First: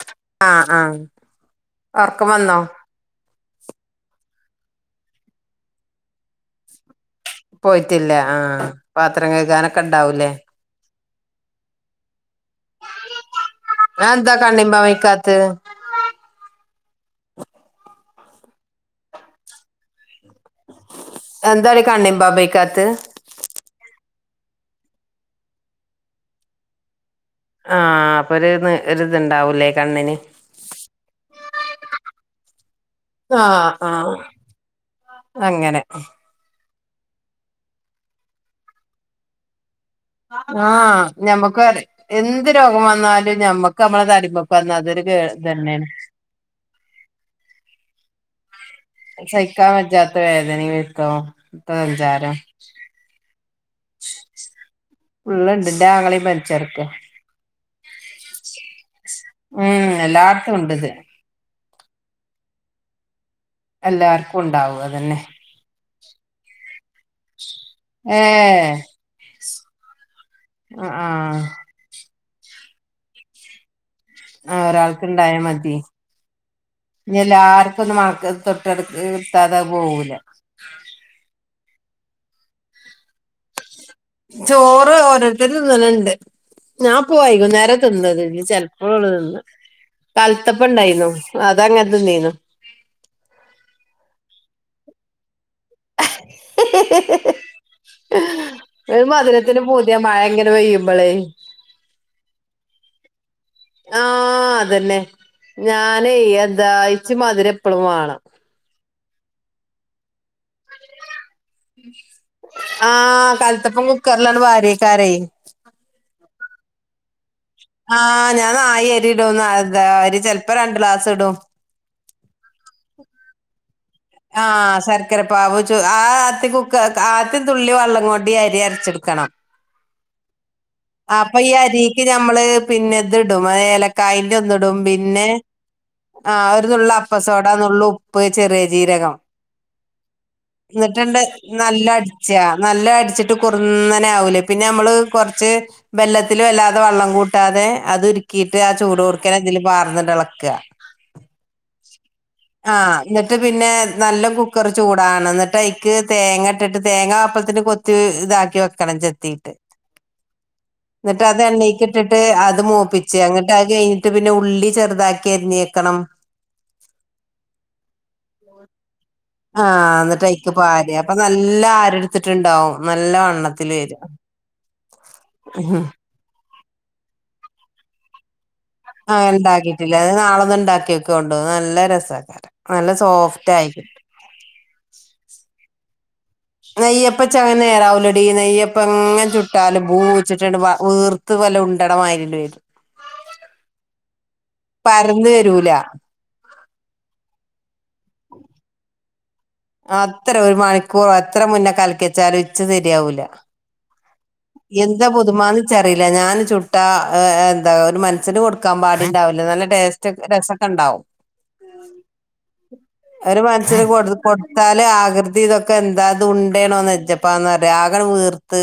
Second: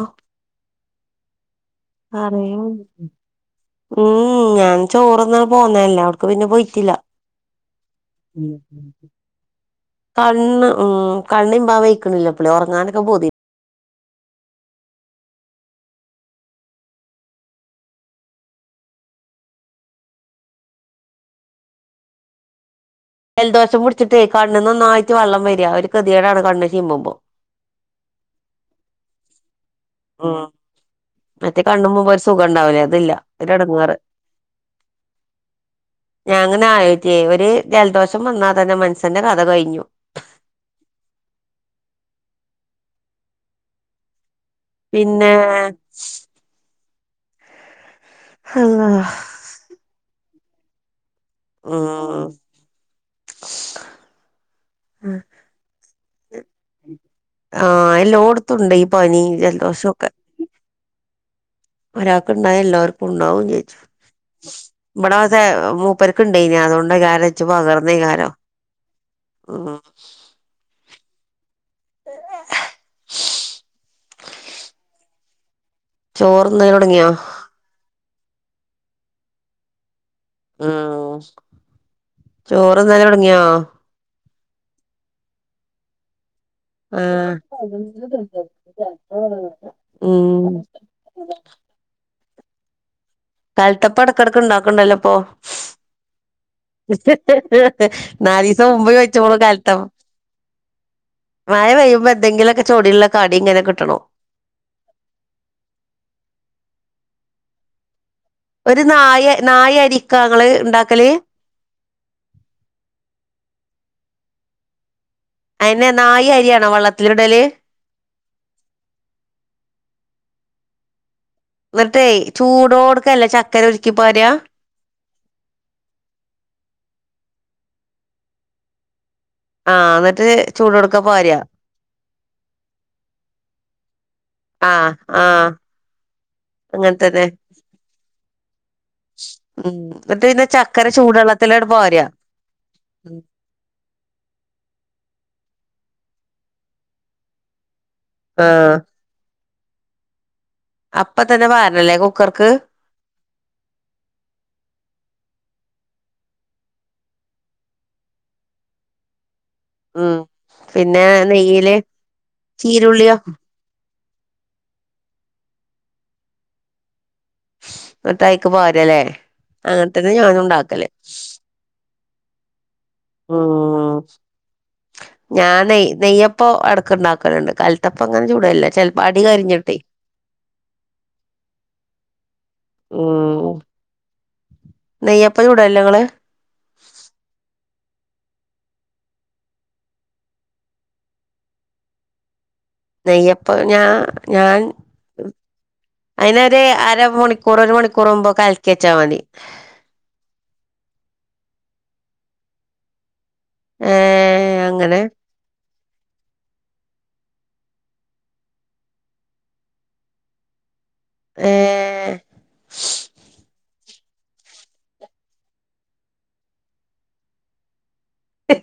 ആഹ് ആഹ് ആഹ് ഉറക്കം വന്നോ പറയൂ ഉം ഞാൻ ചോറ്ന്ന പോന്നല്ലേ അവിട്ക്ക് പിന്നെ പോയിട്ടില്ല പോയിട്ടില്ല ഉം ആഹ് പാത്രം കഴുകാനൊക്കെ ഇണ്ടാവൂലേ കണ്ണ് ഉം കണ്ണിമ്പാവയ്ക്കണില്ല പ്പളെ ഉറങ്ങാനൊക്കെ പൂതി അഎന്താ കണ്ണിമ്പാ വയ്ക്കാത്തെ അതെന്താറിയോ കാണ്ണിബാബൈക്കാത്ത് ജലദോശം പിടിച്ചിട്ടേ കണ്ണിന്നോന്നായിട്ട് വെള്ളം വരി ഒരു ഗതികേടാണ് കണ്ണ് ചിമ്പുമ്പോ ആഹ് അപ്പൊ ഒരു ഒ ഇതുണ്ടാവൂലേ കണ്ണിന് ഉം മറ്റേ കണുമ്പുമ്പ ഒരു സുഖണ്ടാവില്ലേ അതില്ല ആഹ് ഒരെടങ്ങാറ് ആഹ് അങ്ങനെ ഞാങ്ങനെ ആലോയിക്കേ ഒരു ജലദോഷം വന്നാ തന്നെ മനുഷന്റെ കഥ കയ്ഞ്ഞു ആഹ് ഞമ്മക്കറി എന്ത് രോഗം വന്നാലും ഞമ്മക്ക് നമ്മളെ തടിമേ വന്നാ അതൊരു കെ പിന്നെ ഇതെന്നെ അല്ലാഹ് സഹിക്കാ പറ്റാത്ത വേദനേം വെരുത്തും ഉം സഞ്ചാരം ഉള്ളുണ്ട് ഇന്റെ ആങ്ങളീ പനിച്ച് കെടക്കാ ആഹ് എല്ലോട്ത്തുണ്ട് ഈ പനി ഉം ജലദോഷൊക്കെ എല്ലാട്ത്തു ഉണ്ട്ത് ഒരാൾക്ക് ഇണ്ടായ എല്ലാവർക്കുണ്ടാവും ചെജു എല്ലാർക്കും ഉണ്ടാവും ഇവടെ അതന്നെ അതെ മൂപ്പർ ക്ക് ഇണ്ടേനി അതോണ്ട്കാരം ഇച്ച് പകർന്നേകാരം ഏഹ് ഉം അ ആഹ് [inaudible] ആഹ് ഒരാൾക്ക് ഇണ്ടായാ മതി ചോറ്ന്നല് തൊടങ്ങിയോ ഇനി എല്ലാർ [unintelligible] തൊട്ടടുത്ത് നിർത്താത അത് പോകൂല ആഹ് ചോറ്ന്നല് തൊടങ്ങിയോ? ചോറ് ഓരോരുത്തര് തിന്ന്ണുണ്ട് ഞാൻ പോ ആഹ് വൈകുന്നേര തിന്നത് ഇനി ചെലപ്പളൊള്ളു തിന്ന ഉം കലത്തപ്പം ഇണ്ടായിന്നു അതങ്ങനെ തിന്നിനു കലത്തപ്പം എടയ്ക്കിടക്ക് ഉണ്ടാക്ക്ണ്ടല്ലോ ഇപ്പൊ നാലിസം മുമ്പ് ഒരു കയ്ച്ചപ്പളും മധുരത്തിന് കാലത്തപ്പം പൂതിയ [unintelligible] മഴ പെയ്യുമ്പോ എന്തെങ്കിലൊക്കെ ചൊടിയുള്ള കടിങ്ങനെ കിട്ടണം ആഹ് അതെന്നെ ഞാനെയ് എന്താ ഇച്ച് മധുരം എപ്പളും വാണം ഒരു നായ് നായ് അരിക്കാ ഇങ്ങള് ഇണ്ടാക്കല് ആഹ് കാലത്തപ്പം കുക്കറിൽ അണ് പാരു അയ്ക്കാരെയ് അയിനെ നായി അരിയാണോ വെള്ളത്തില് ഇടല് ആഹ് ഞാൻ നായി അരി ഇടും ന്താ അരി ചെലപ്പോ രണ്ട് ഗ്ലാസ് ഇടും എന്നിട്ടേ ചൂടോടുക്കല്ലേ ച ചക്കര ഉരുക്കി പാ ആഹ് ശർ ക്കര പാവ് ച ആ ആ കുക്കർ ആദ്യ തുള്ളി വെള്ളം കൊണ്ട് ഈ അരി അരച്ചെടുക്കണം ആഹ് എന്നിട്ട് ചൂടോട്ക്കെ അപ്പൊ പാരാ ഈ അരിക്ക് ഞമ്മള് പിന്നെ ഇത് ഇടും അ ഏലക്കായന്റെ ഇത് ഇടും ആഹ് പിന്നെ ആഹ് ആഹ് ഒരു നുള്ള് അങ്ങനെ തന്നെ അപ്പസോഡ നുള്ള് ഉപ്പ് ചെറിയ ജീരകം ഉം എന്നിട്ട് പിന്നെ ചക്കര ന്നിട്ടാണ്ട് ചൂടുവെള്ളത്തിലട് നല്ല അ പാരാ ച്ചാ നല്ല അടിച്ചിട്ട് കുറുന്നനെ ആവൂലേ പിന്നെ നമ്മള് കുറച്ച് വെല്ലത്തിൽ വല്ലാതെ വെള്ളം കൂട്ടാതെ അത് ഉരുക്കിയിട്ട് ആ ആഹ് ചൂടോടുക്കെന്നെ ഇതിൽ പാർന്നിട്ട് ഇളക്കാ അപ്പ തന്നെ പാരണല്ലേ കുക്കർക്ക് ആഹ് എന്നിട്ട് പിന്നെ നല്ല കുക്കർ ചൂടാവണം എന്നിട്ട് അയ്ക്ക് തേങ്ങ ഇട്ടിട്ട് തേങ്ങ അപ്പത്തിന് കൊ കൊത്തി ഇതാക്കി വെക്കണം ചെത്തിട്ട് ഉം പിന്നെ എന്നിട്ട് അത് നെയ്യില് എണ്ണയ്ക്ക് ഇട്ടിട്ട് അത് മൂപ്പിച്ച ചീരുള്ളിയോ [unintelligible] ഇന്ന്ട്ട് അത്‌ കഴിഞ്ഞിട്ട് പിന്നെ ഉള്ളി ചെറുതാക്കി അരിഞ്ഞേക്കണം ഇന്നട്ട് അയ്ക്ക് പാരല്ലേ അങ്ങനെ ആഹ് തന്നെ ന്നിട്ട് ഞാനും അയിക്ക് ഉണ്ടാക്കല് പാരാ അപ്പോ നല്ല ആരെടുത്തിട്ടുണ്ടാവും നല്ല വണ്ണത്തിൽ വര ഉം ഉം ഇപ്പോ എടക്ക് ഉണ്ടാക്കലുണ്ട് കാലത്തപ്പം അങ്ങനെ ചൂടലില്ല ഇച്ച് ആഹ് ഉണ്ടാക്കിയിട്ടില്ല അഹ് നാളെ ഒന്ന് ഇണ്ടാക്കി നോകൊണ്ടു നല്ല രസാണ് നല്ല ഉം സോഫ്റ്റ് ആയി നെയ്യപ്പം ചൂടലില്ലേ ഇങ്ങള് നെയ്യപ്പം ഇച്ഛങ്ങനെ നേരാവുലെടീ നെയ്യപ്പ എങ്ങനെ ചുട്ടാലും പൂച്ചിട്ടിണ്ട് വീർ ത്ത് വല്ല ഉണ്ടട മാരിണ് വരും നെയ്യപ്പ ഞാൻ ഞാൻ പരന്ന് വരൂല അയിന് ഒരു അരമണിക്കൂർ ഒരു മണിക്കൂർമ്പോ കാലക്കി ച്ചാൽ മതി അത്ര ഒരു മണിക്കൂറോ എത്ര മുന്നേ കലക്കി ച്ചാലും ഇച്ച് ശരിയാവൂല ഏഹ് അങ്ങനെ എന്താപ്പൊ ച്ചറില്ല ഞാൻ ചുട്ട എന്താ ഒരു മൻസ്ന് കൊടുക്കാൻ പാടുണ്ടാവില്ലേ നല്ല ടേസ്റ്റ് രസക്കെണ്ടാവും ഏഹ് ഒരു മൻസന് കൊടു കൊടുത്താല് ആകൃതി ഇതൊക്കെ എന്താത് ഉണ്ടേണോ നെജ് പ്പാന്ന് പറയും ആകെ വീർത്ത്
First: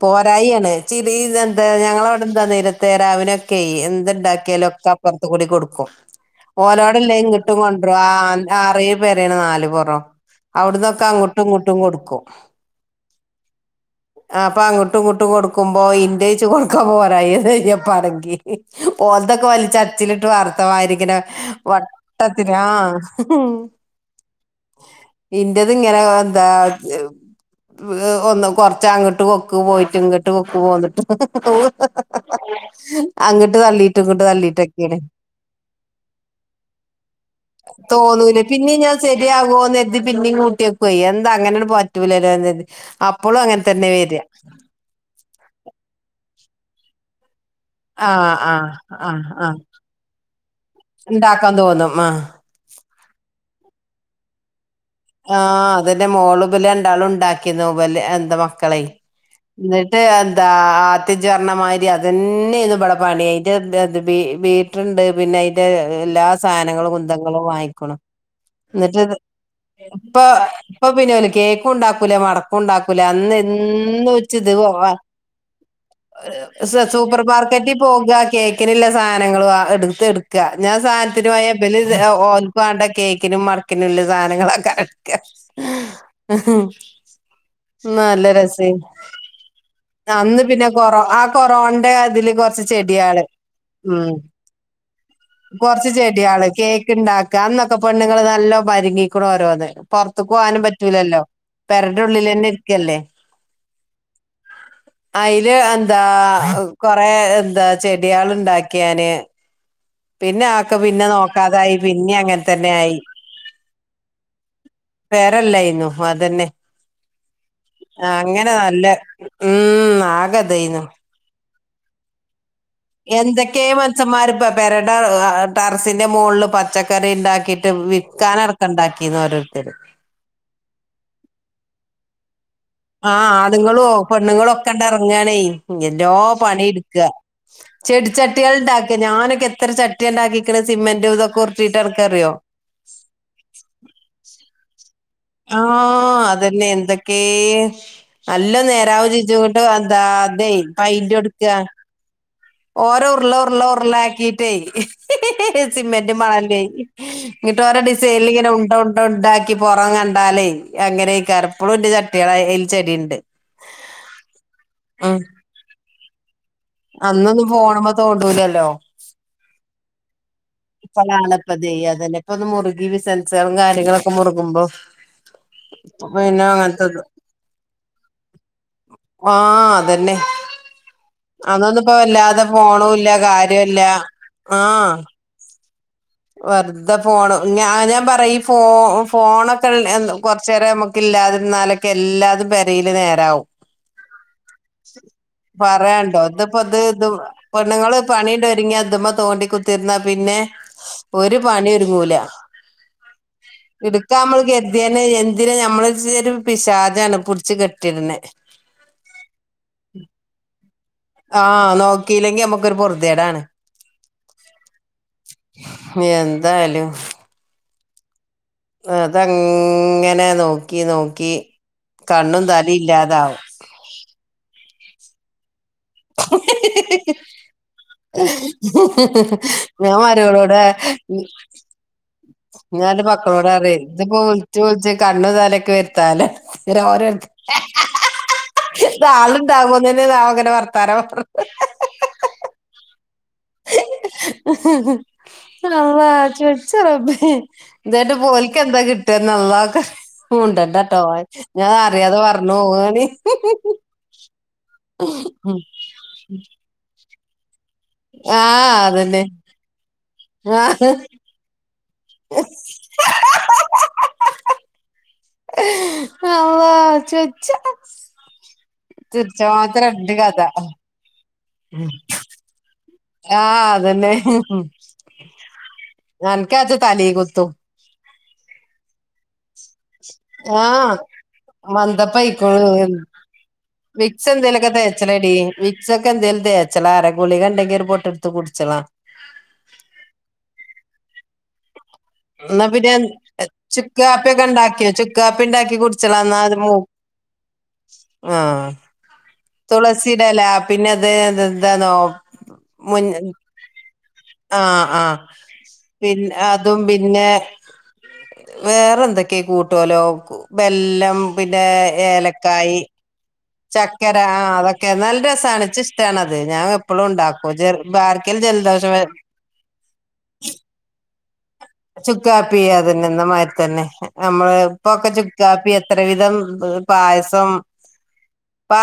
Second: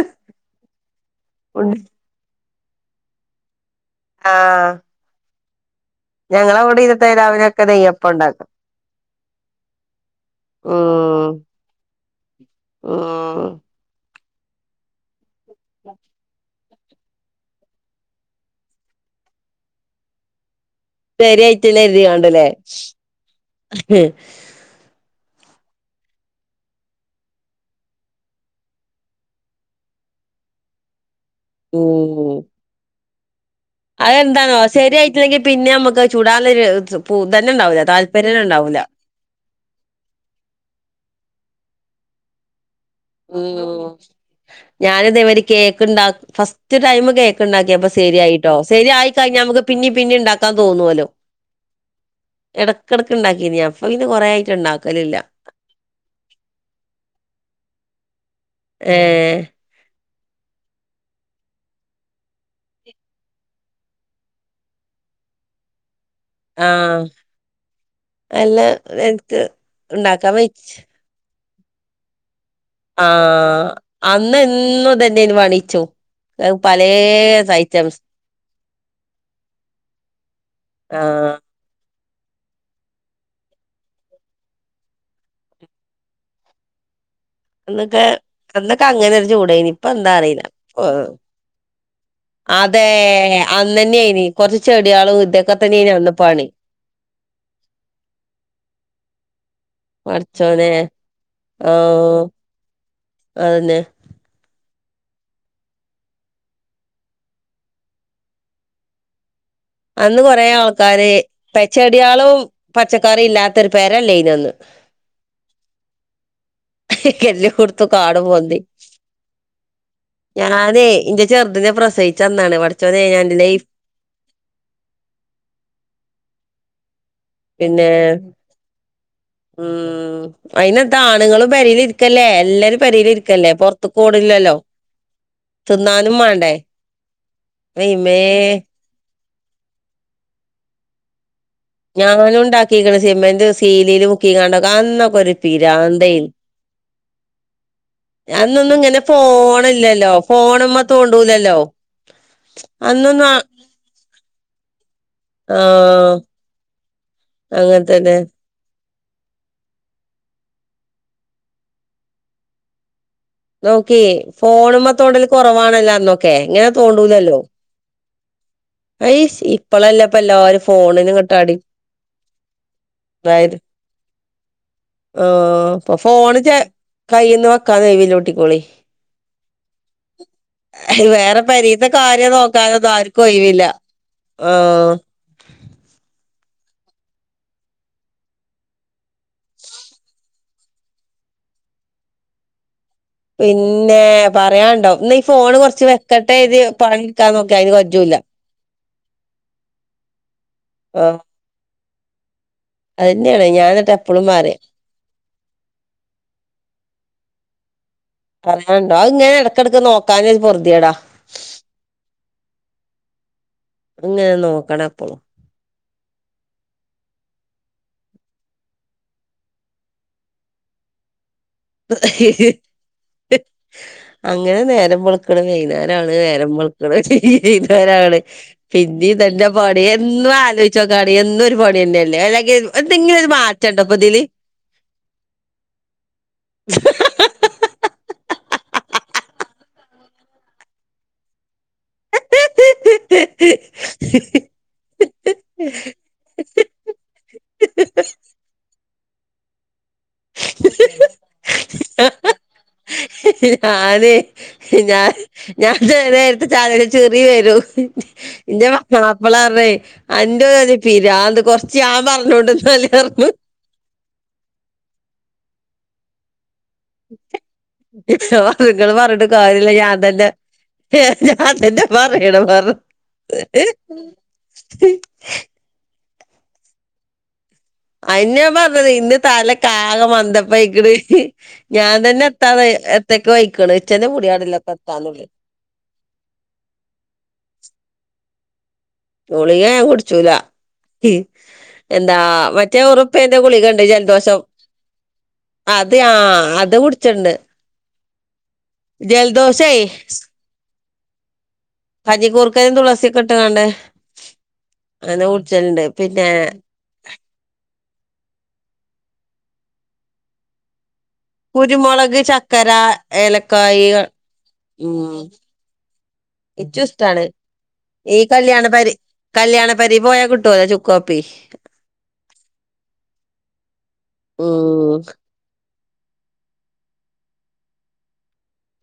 പോവാറായി ആണ് ചിരി ഇ എന്താ ഞങ്ങളവിടെന്താ നേരത്തെ രാവിലെക്കെ എ ന്ത്‌ ഇണ്ടാക്കിയാലും ആഹ് ഒക്കെ അപ്പുറത്ത് കൂടി കൊടുക്കും ഞങ്ങളവിടെ ഇന്നത്തെ ഓലോടല്ലേ ഇങ്ങിട്ടും രാവിലെയൊക്കെ കൊണ്ടറൂം നെയ്യപ്പം ഉണ്ടാക്കും ആ ആറേ പേരണ് നാല് പൊറോ അവിടന്നൊക്കെ അങ്ങോട്ടും ഇങ്ങോട്ടും കൊടുക്കും ഹ് മ് ആ അപ്പൊ അങ്ങോട്ടും ഇങ്ങോട്ടും കൊടുക്കുമ്പോ ഇന്റ ചോർ.. ക്കെ പോരായി പറങ്കി ഓൽതൊക്കെ ഓല് ചച്ചിലിട്ട് വർത്തമായിരി ക്ക്ന ശരിയായിട്ടില്ല കരുതി കാണ്ടല്ലേ വട്ടത്തിനാ ഇന്റത് ഇങ്ങനെ എന്താ ഏഹ് ഒന്നും കൊറച്ച് അങ്ങോട്ട് കൊക്ക് പോയിട്ട് ഇങ്ങോട്ട് കൊക്ക് പോന്നിട്ട് ഉം അങ്ങട്ട് തള്ളി അതെന്താണോ ശെരിയായിട്ടില്ലെങ്കിൽ പിന്നെ നമുക്ക് ചൂടാള്ളൊരു പൂ തന്നെ ഉണ്ടാവില്ല താല്പര്യംന്ന ഉണ്ടാവൂല്ല ശരിയാവോന്ന് കരുതി പിന്നും കൂട്ടിയൊക്ക എന്താ അങ്ങനെയാണ് പറ്റൂലലോന്നരുതി അ ഉം ഞാനിതെവിടെ കേക്ക്ണ്ട ഫസ്റ്റ് ടൈം കേ ക്ക്‌ണ്ടാക്കിയപ്പ ആ ആ ശരിയായിട്ടോ ആ ശരിയയിക്കഴിഞ്ഞ ആ നമുക്ക് പിന്ന പിന്നെ ഉണ്ടാക്കാൻ തോന്നുല്ലോ ഉണ്ടാക്കാൻ തോന്നും ആ ഇടയ്ക്കിടയ്ക്ക് ഉണ്ടാക്കിനി ഞാൻ ഇപ്പൊ ഇത് കുറേ ആയിട്ട് ഉണ്ടാക്കലില്ല ആഹ് അതിന്റെ മോള് പിലെണ്ടാളും ഉണ്ടാക്കിന്ന് പില് എന്താ മക്കളെ ഏഹ് എന്നിട്ട് എന്താ ആത്യജർണ്ണമാതിരി അത് ന്നെ യരുന്നു ഇവിടെ പണി അയിന്റെ ബി ബീ റ്റുറ്ണ്ട് പിന്നെ അതിന്റെ എല്ലാ സാധനങ്ങളും ആഹ് കുന്തങ്ങളും വാങ്ങിക്കണം അല്ല എന്നിട്ട് എനിക്ക് ഇപ്പ ഉണ്ടാക്കാൻ വെയ്ച്ച് ഇപ്പപ്പിന്നെ ഓല് കേക് ഉണ്ടാക്കൂല മട ഉണ്ടാക്കൂല അന്ന് ആഹ് ഇന്ന് അന്ന് ച് ദ് വാ എന്നും ഇതന്നെയ്ന്നു പണീച്ചും പലേ സൂപ്പർ മാർക്കറ്റിൽ ഐറ്റംസ് പോക കേക്കിനില്ല സാധനങ്ങളുവ എടുത്ത് എടു ക്ക്‌ അറിഞ്ഞ ആഹ് സാധനത്തിനുപോയ പിന്നെ ഓൽക്കേണ്ട കേക്കിനും മടക്കിനും ല്ല സാധനങ്ങള കട് ക്ക അന്നൊക്കെ നല്ല രസയ് അന്നൊക്കെ അങ്ങനെ ഒരു ചൂടേനി ഇപ്പ എന്താ അന്ന് അറിയില്ല പിന്നെ കൊറ ആ കൊറോന്റെ അതില് കൊറച്ച് അതെ ചെടികള് ഉം അന്നന്നെയ്നി കൊറച്ച് ചെടികളും ഇതൊക്കെ കൊറച്ച് തന്നെയ്നി അന്ന് ചെടികള് പണി കേക്ക്ണ്ട ക്കാംന്നൊക്കെ പെണ്ണുങ്ങള് നല്ലോ പരിങ്ങിക്ക്‌ണ് ഓരോന്ന് പൊർത്തു പോവാനും പടച്ചോനെ പറ്റൂലല്ലോ പെരെന്റെ ആഹ് ഉള്ളില് തന്നെ ഇരിക്കല്ലേ അതന്നെ അയില് എന്താ കൊറേ എന്താ ചെടികള് ഉണ്ടാക്കിയാന് അന്ന് പിന്നെ കൊറേ ആക്ക് പിന്നെ ആൾക്കാര് നോക്കാതായി പിന്നെ ച്ചെടികളും അങ്ങനെ തന്നെ ആയി പച്ചക്കറി ഇല്ലാത്തരു പേരല്ലേ അയ്നൊന്നും പെരല്ലായിന്നു അതന്നെ എല്ലോട്ത്തും കാടും അങ്ങനെ പൊന്തി നല്ല ഉം ആകെതയ്നു ചെർതിനെ പ്രസയിച്ച അന്നാണ് വട് എന്തൊക്കെ മനസ്ന്മാര്പ്പ പെരടെ ഏഹ് ടറസിന്റെ മോളില് പച്ചക്കറി ഉണ്ടാ കിട്ട് പിന്നെ വിൽക്കാനടക്ക ഉണ്ടാക്കിന്ന് ഓര ഉം അയ്നെന്താ ആണുങ്ങളും പെരയ്ലിരിക്കല്ലേ എല്ലാരും ആഹ് പെരേലിരിക്കല്ലേ ആണ്ങ്ങളോ പൊറത്ത്ക്ക് പെണ്ണുങ്ങള ഓടില്ലല്ലോ ഒക്കെണ്ട ഇറങ്ങണേ എല്ലോ തിന്നാനും മാണ്ടേ പണി എടുക്കുക അയിമ്മേ ചെടിച്ചട്ടികൾ ഉണ്ടാക്ക ഞാനൊക്കെ എത്ര ചട്ടി ഉണ്ടാക്കിക്കിണ് സിമെന്റു ഇതൊക്കെ ഉരുട്ടിയിട്ട് എനക്കറിയോ ഞാനും ഉണ്ടാക്കിക്കിണ് സിമെന്റ് സീലില് മുക്കീങ്ങാണ്ട് ക്കെ അന്നൊക്കെ ഒരു പിരാന്തായ് ആഹ് അതന്നെ എന്തൊക്കേ അല്ല അന്നൊന്നും ഇങ്ങനെ നേരാവ് ചീച്ചുണ്ട് അന്താ ഫോണില്ലല്ലോ അതെ ഫോണ്മ്മെ പൈന്റ് കൊടുക്ക തോണ്ടൂലല്ലോ ഓരോ അന്നൊന്നും ഉരുള ഉരുള ഉരുള ആക്കിട്ടെ ആഹ് സിമെന്റ് മണല്ലയി ഇങ്ങിട്ട് ഓരോ അങ്ങനെ തന്നെ ഡിസൈനിൽ ഇങ്ങനെ ഉണ്ടോ ഉണ്ട ഉണ്ടാക്കി പുറം കണ്ടാലേ അങ്ങനെ കറപ്പളും ഇന്റെ ചട്ടികള അതിൽ ചെടി ഉണ്ട് നോക്കി ഫോണ് മ്മൽ തോണ്ടൽ കുറവാണല്ലോ അന്നോക്കെ ഇങ്ങനെ തോണ്ടൂലല്ലോ അന്നൊന്നും ഫോണുമ്മോ തോണ്ടൂലല്ലോ അയ്ശ് ഇപ്പളല്ലേ ഇപ്പ എല്ലാരും ഫോണിന് ഇപ്പളാണ് ഇങ്ങട്ട് ഇപ്പ ഇതയ് അതല്ലെ ഇപ്പൊ മുറുകി ബിസൻസാളും അടിക്റ്റായത് കാര്യങ്ങളും ഇപ്പം മുറുക്കുമ്പോ ആഹ് ഇപ്പൊ ഫോണ് കയ്ന്ന് വെക്കാ ഒഴിവിലോ ട്ടിക്കേളി ആഹ് അതന്നെ വേറെ ആഹ് അതൊന്നും പരീത്തെ ഇപ്പോ കാര്യം വല്ലാതെ നോക്കാനെന്നും ഫോണും ഇല്ല ആർക്കും ഒഴവില്ല കാര്യല്ല ആഹ് വെറുതെ ഫോൺ ഞാ ഞാൻ പറയും ഈ ഫോ ഫോണൊക്കെ കുറച്ച നേര നമുക്ക് ഇല്ലാതിരാലൊക്കെ എല്ലാതും പെരെല് നേര പിന്നെ പറയണ്ടോ ഇന്ന് ഈ ഫോണ് കൊറച്ച് വെക്കട്ടെ ഇത് പണിടുക്കാൻ നേക്ക പെണ്ണങ്ങള് പണീണ്ട് ഒരിങ്ങാ ഇത്മ്മെ തോണ്ടി കുത്തിരുന്നാ പിന്നെ ആഹ് ഒര് പണി ഒരുങ്ങൂല അതന്നെയാണ് ഞാൻ എന്നിട്ട് ഇടുക്കാ എപ്പളും ഞമ്മള് പറയും കരി [unintelligible] എന്തിന നമ്മള് ഒരു പിശാചാണ് പിടിച്ചു കെട്ടി ഇട്ണെ പറയാനണ്ടോ അയ് ഇങ്ങനെ ഇടക്കിടയ്ക്ക് നോക്കാന പൊറുതേടാ ആഹ് നോക്കിയില്ലെങ്കി നമ്മക്കൊരു പൊറുതേടാണ് ഇങ്ങനെ നോക്കണം എപ്പളും. എന്താ അയാലും അതങ്ങനെ നോക്കി നോക്കി കണ്ണും തല ഇല്ലാതാവും അങ്ങനെ നേരം പോള ക്ക്ണ് വൈന്നരാണ് നേരം വെളക്ക്ണ് വൈന്നെരാണ് പിന്നീതന്നെ പണിയ ഞാൻ എന്നും മരുമോളോട് ആലോചിച്ച ച്ചെ. കാണി ഉം എന്നൊരു പണി തന്നെ അല്ലേ അല്ലെങ്കിൽ എന്തെങ്കിലും ഒരു മാറ്റണ്ടോ ഇപ്പൊ ഇതില് ചോദിച്ച് കണ്ണും തലൊക്കെ വരുത്താവലാണ് ഓരോ അടു ഇത് ആളുണ്ടാകെ ഇങ്ങനെ വർത്താര [unintelligible] അള്ളാ ഇച്ച് വെച്ച റബ്ബേ ഇതായിട്ട ഓല്ക്ക് എന്താ കിട്ടാ അള്ളാക്ക് അറി മുണ്ടണ്ടാട്ടോ ഞാൻ അറിയാതെ പറഞ്ഞു പോവാണ് ഞാന് ഞാന് ഞാന് ചെല നേരത്തെ ചായ ചിറി വരും ഇന്റെ ആഹ് മക്കളെ അതന്നെ മാപ്പിള പറയും അന്റെ ഒരു ആഹ് പിരാന്ത് കൊറച്ച് ഞൻ പറഞ്ഞോണ്ട് ഇന്നാല് പറഞ്ഞു അല്ലാഹ് ഇച്ച് വെച്ച [unintelligible] ഇങ്ങള് പറഞ്ഞിട്ട് കാരില്ല ഞാൻ ഇണ്ട് തതെ കഥ ഞാൻ തന്നെ പറയണം പറഞ്ഞു ആഹ് അതെന്നെ അൻക്കാച്ചാ തലികുത്തും അയിന്നെ ഞാൻ പറഞ്ഞത് ഇന്ന് തല ഇൻക്ക് ആകെ ആഹ് മന്തപ്പയിക്ക്ണ് ഞാൻ തന്നെ എത്താത മന്തപ്പയിക്ക്ണു എത്തക്കെ ആയിക്ക്ണ് വിക്സ് എന്തെലൊക്കെ തേച്ചളെടി ച്ചൊക്ക എന്തോലും തേച്ചളാ പറ ഗുളികണ്ടെങ്കില് ഒര് പോട്ടെടുത്ത് കുടിച്ചളാ ഗുളികാ ഞാൻ കുടിച്ചൂല എന്താ എന്നാ മറ്റേ പിന്നെ ഒറുപ്പേന്റെ ഗുളികണ്ട് ജലദോഷം ചുക്കാപ്പിയൊക്കെ ഇണ്ടാക്കിയോ ചുക്കാപ്പി ഇണ്ടാക്കി അത് കുടിച്ചളാ എന്നാ ആഹ് മൂ അത് കു ച്ചുണ്ട് ആഹ് തുളസിടെ ഇല പിന്നെ ഇത് എന്താന്നോ കഞ്ഞിക്കൂർക്കലും തുളസി മുൻ ഒക്കെ ഇട്ടക്കാണ്ട് ആഹ് ആഹ് അങ്ങനെ കുടിച്ചലുണ്ട് പിന്നെ പിന്നെ വേറെ എന്തൊക്കെയ കൂട്ടേലോ ബെല്ലം പിന്നെ കുരുമുളക് ചക്കര ഏലക്കായി ഏല ചക്കര ആഹ് അതൊക്കെ നല്ല രസണ് ഇച്ച് ഇഷ്ടണത് ഞാൻ ഇച്ചും എപ്പഴും ഇഷ്ടാണ് ഇണ്ടാക്കും ചെർ ഈ ഭർക്കിൽ കല്യാണ ജലദോഷം പരി വെ കല്യാണ പെരീൽ പോയാ കിട്ടുലെ ചുക്ക് കാപ്പി. ചുക്കാപ്പി, അതിന്നെ ന്നെമാരി തന്നെ നമ്മള് ഉം ഇപ്പൊക്കെ ചുക്ക് കാപ്പി എത്ര വിധം പായസം.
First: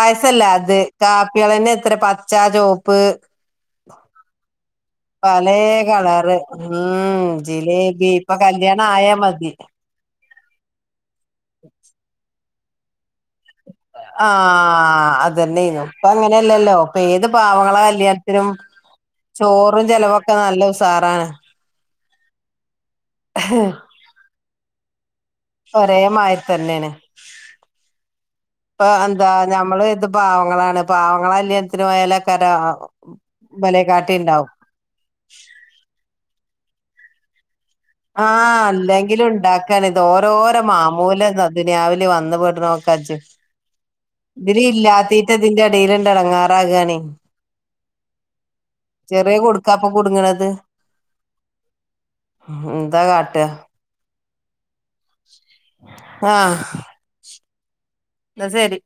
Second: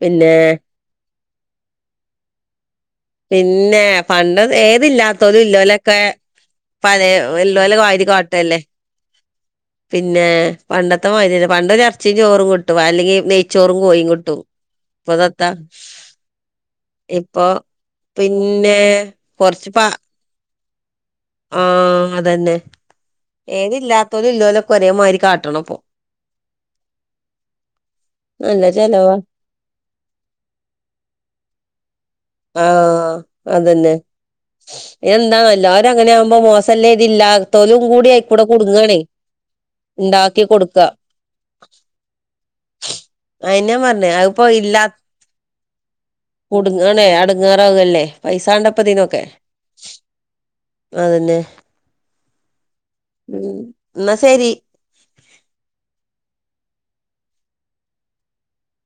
പിന്നെ അത് കാപ്പിളന്നെ എത്ര പച്ചാ, ചോപ്പ് പിന്നെ പണ്ട് ഏതില്ലാത്ത പലേ കളറ്. ഉം. ഇല്ലോലെ വാരി ജിലേബി, ഇപ്പൊ കാട്ടല്ലേ കല്യാണം ആയാമതി. പിന്നെ പണ്ടത്തെ മാതിരി അല്ല. പണ്ട് ഒരു എറച്ചിം, ചോറും കിട്ടും. അല്ലെങ്കിൽ നെയ് ചൊറും കോയിം കി ആഹ്. അതന്നെയേനു ഇപ്പം അങ്ങനെയല്ലല്ലോ. ഇപ്പൊ ഏത് പാവങ്ങളെ കല്യാണത്തിനും പിന്നെ ചോറും ചിലവൊക്കെ നല്ല ഉഷാറാണ്. ആഹ്. അതന്നെ. ഏത് ഇല്ലാത്തോലും ഇല്ലെല്ലുംക്കെ ഒരേ മാതിരി കാട്ട് ഒരേ മാതിരി തന്നെണ്. നല്ല ഇപ്പൊ ചെലവാ എന്താ നമ്മള് കർതും പാവങ്ങളാണ്. പാവങ്ങളെ കല്യാണ ത്തിന് പോയാലേക്കാരം ആ അ ഇബലെ അതന്നെ കാട്ടി ഇണ്ടാവും. എന്താ, എല്ലാരും അങ്ങനെയാവുമ്പോ മോശമല്ലേകർതി, ഇല്ലാ ത്തോലും കൂടി അയിക്കൂടെ ആഹ്. കുടുങ്ങാണേ ഇല്ലെങ്കിലും ഇണ്ടാക്കണ് ഇത് ഇണ്ടാക്കി ഓരോരോ കൊടുക്ക മാമൂല ദുനിയാവില് വന്നുപെടുന്നു ക്ക ഇജ്ജ് അഹേന്നെ ഞാൻ പറഞ്ഞേ. അതിപ്പോ ഇല്ലാത്തോ ഇതിന്റെ എടേല്ണ്ട് കുടുങ്ങും എടങ്ങേറാകാണേ താണ് അടങ്ങാറാവല്ലേ. പൈസ വണ്ടേ ഇപ്പം ഇതിനൊക്കെ. ചെറിയ കുടുക്കാപ്പൊ കുടുങ്ങണത് അതന്നെ എന്താ കാട്ട ഉം എന്നാ ശരി. ആഹ്. എന്നാ ശരി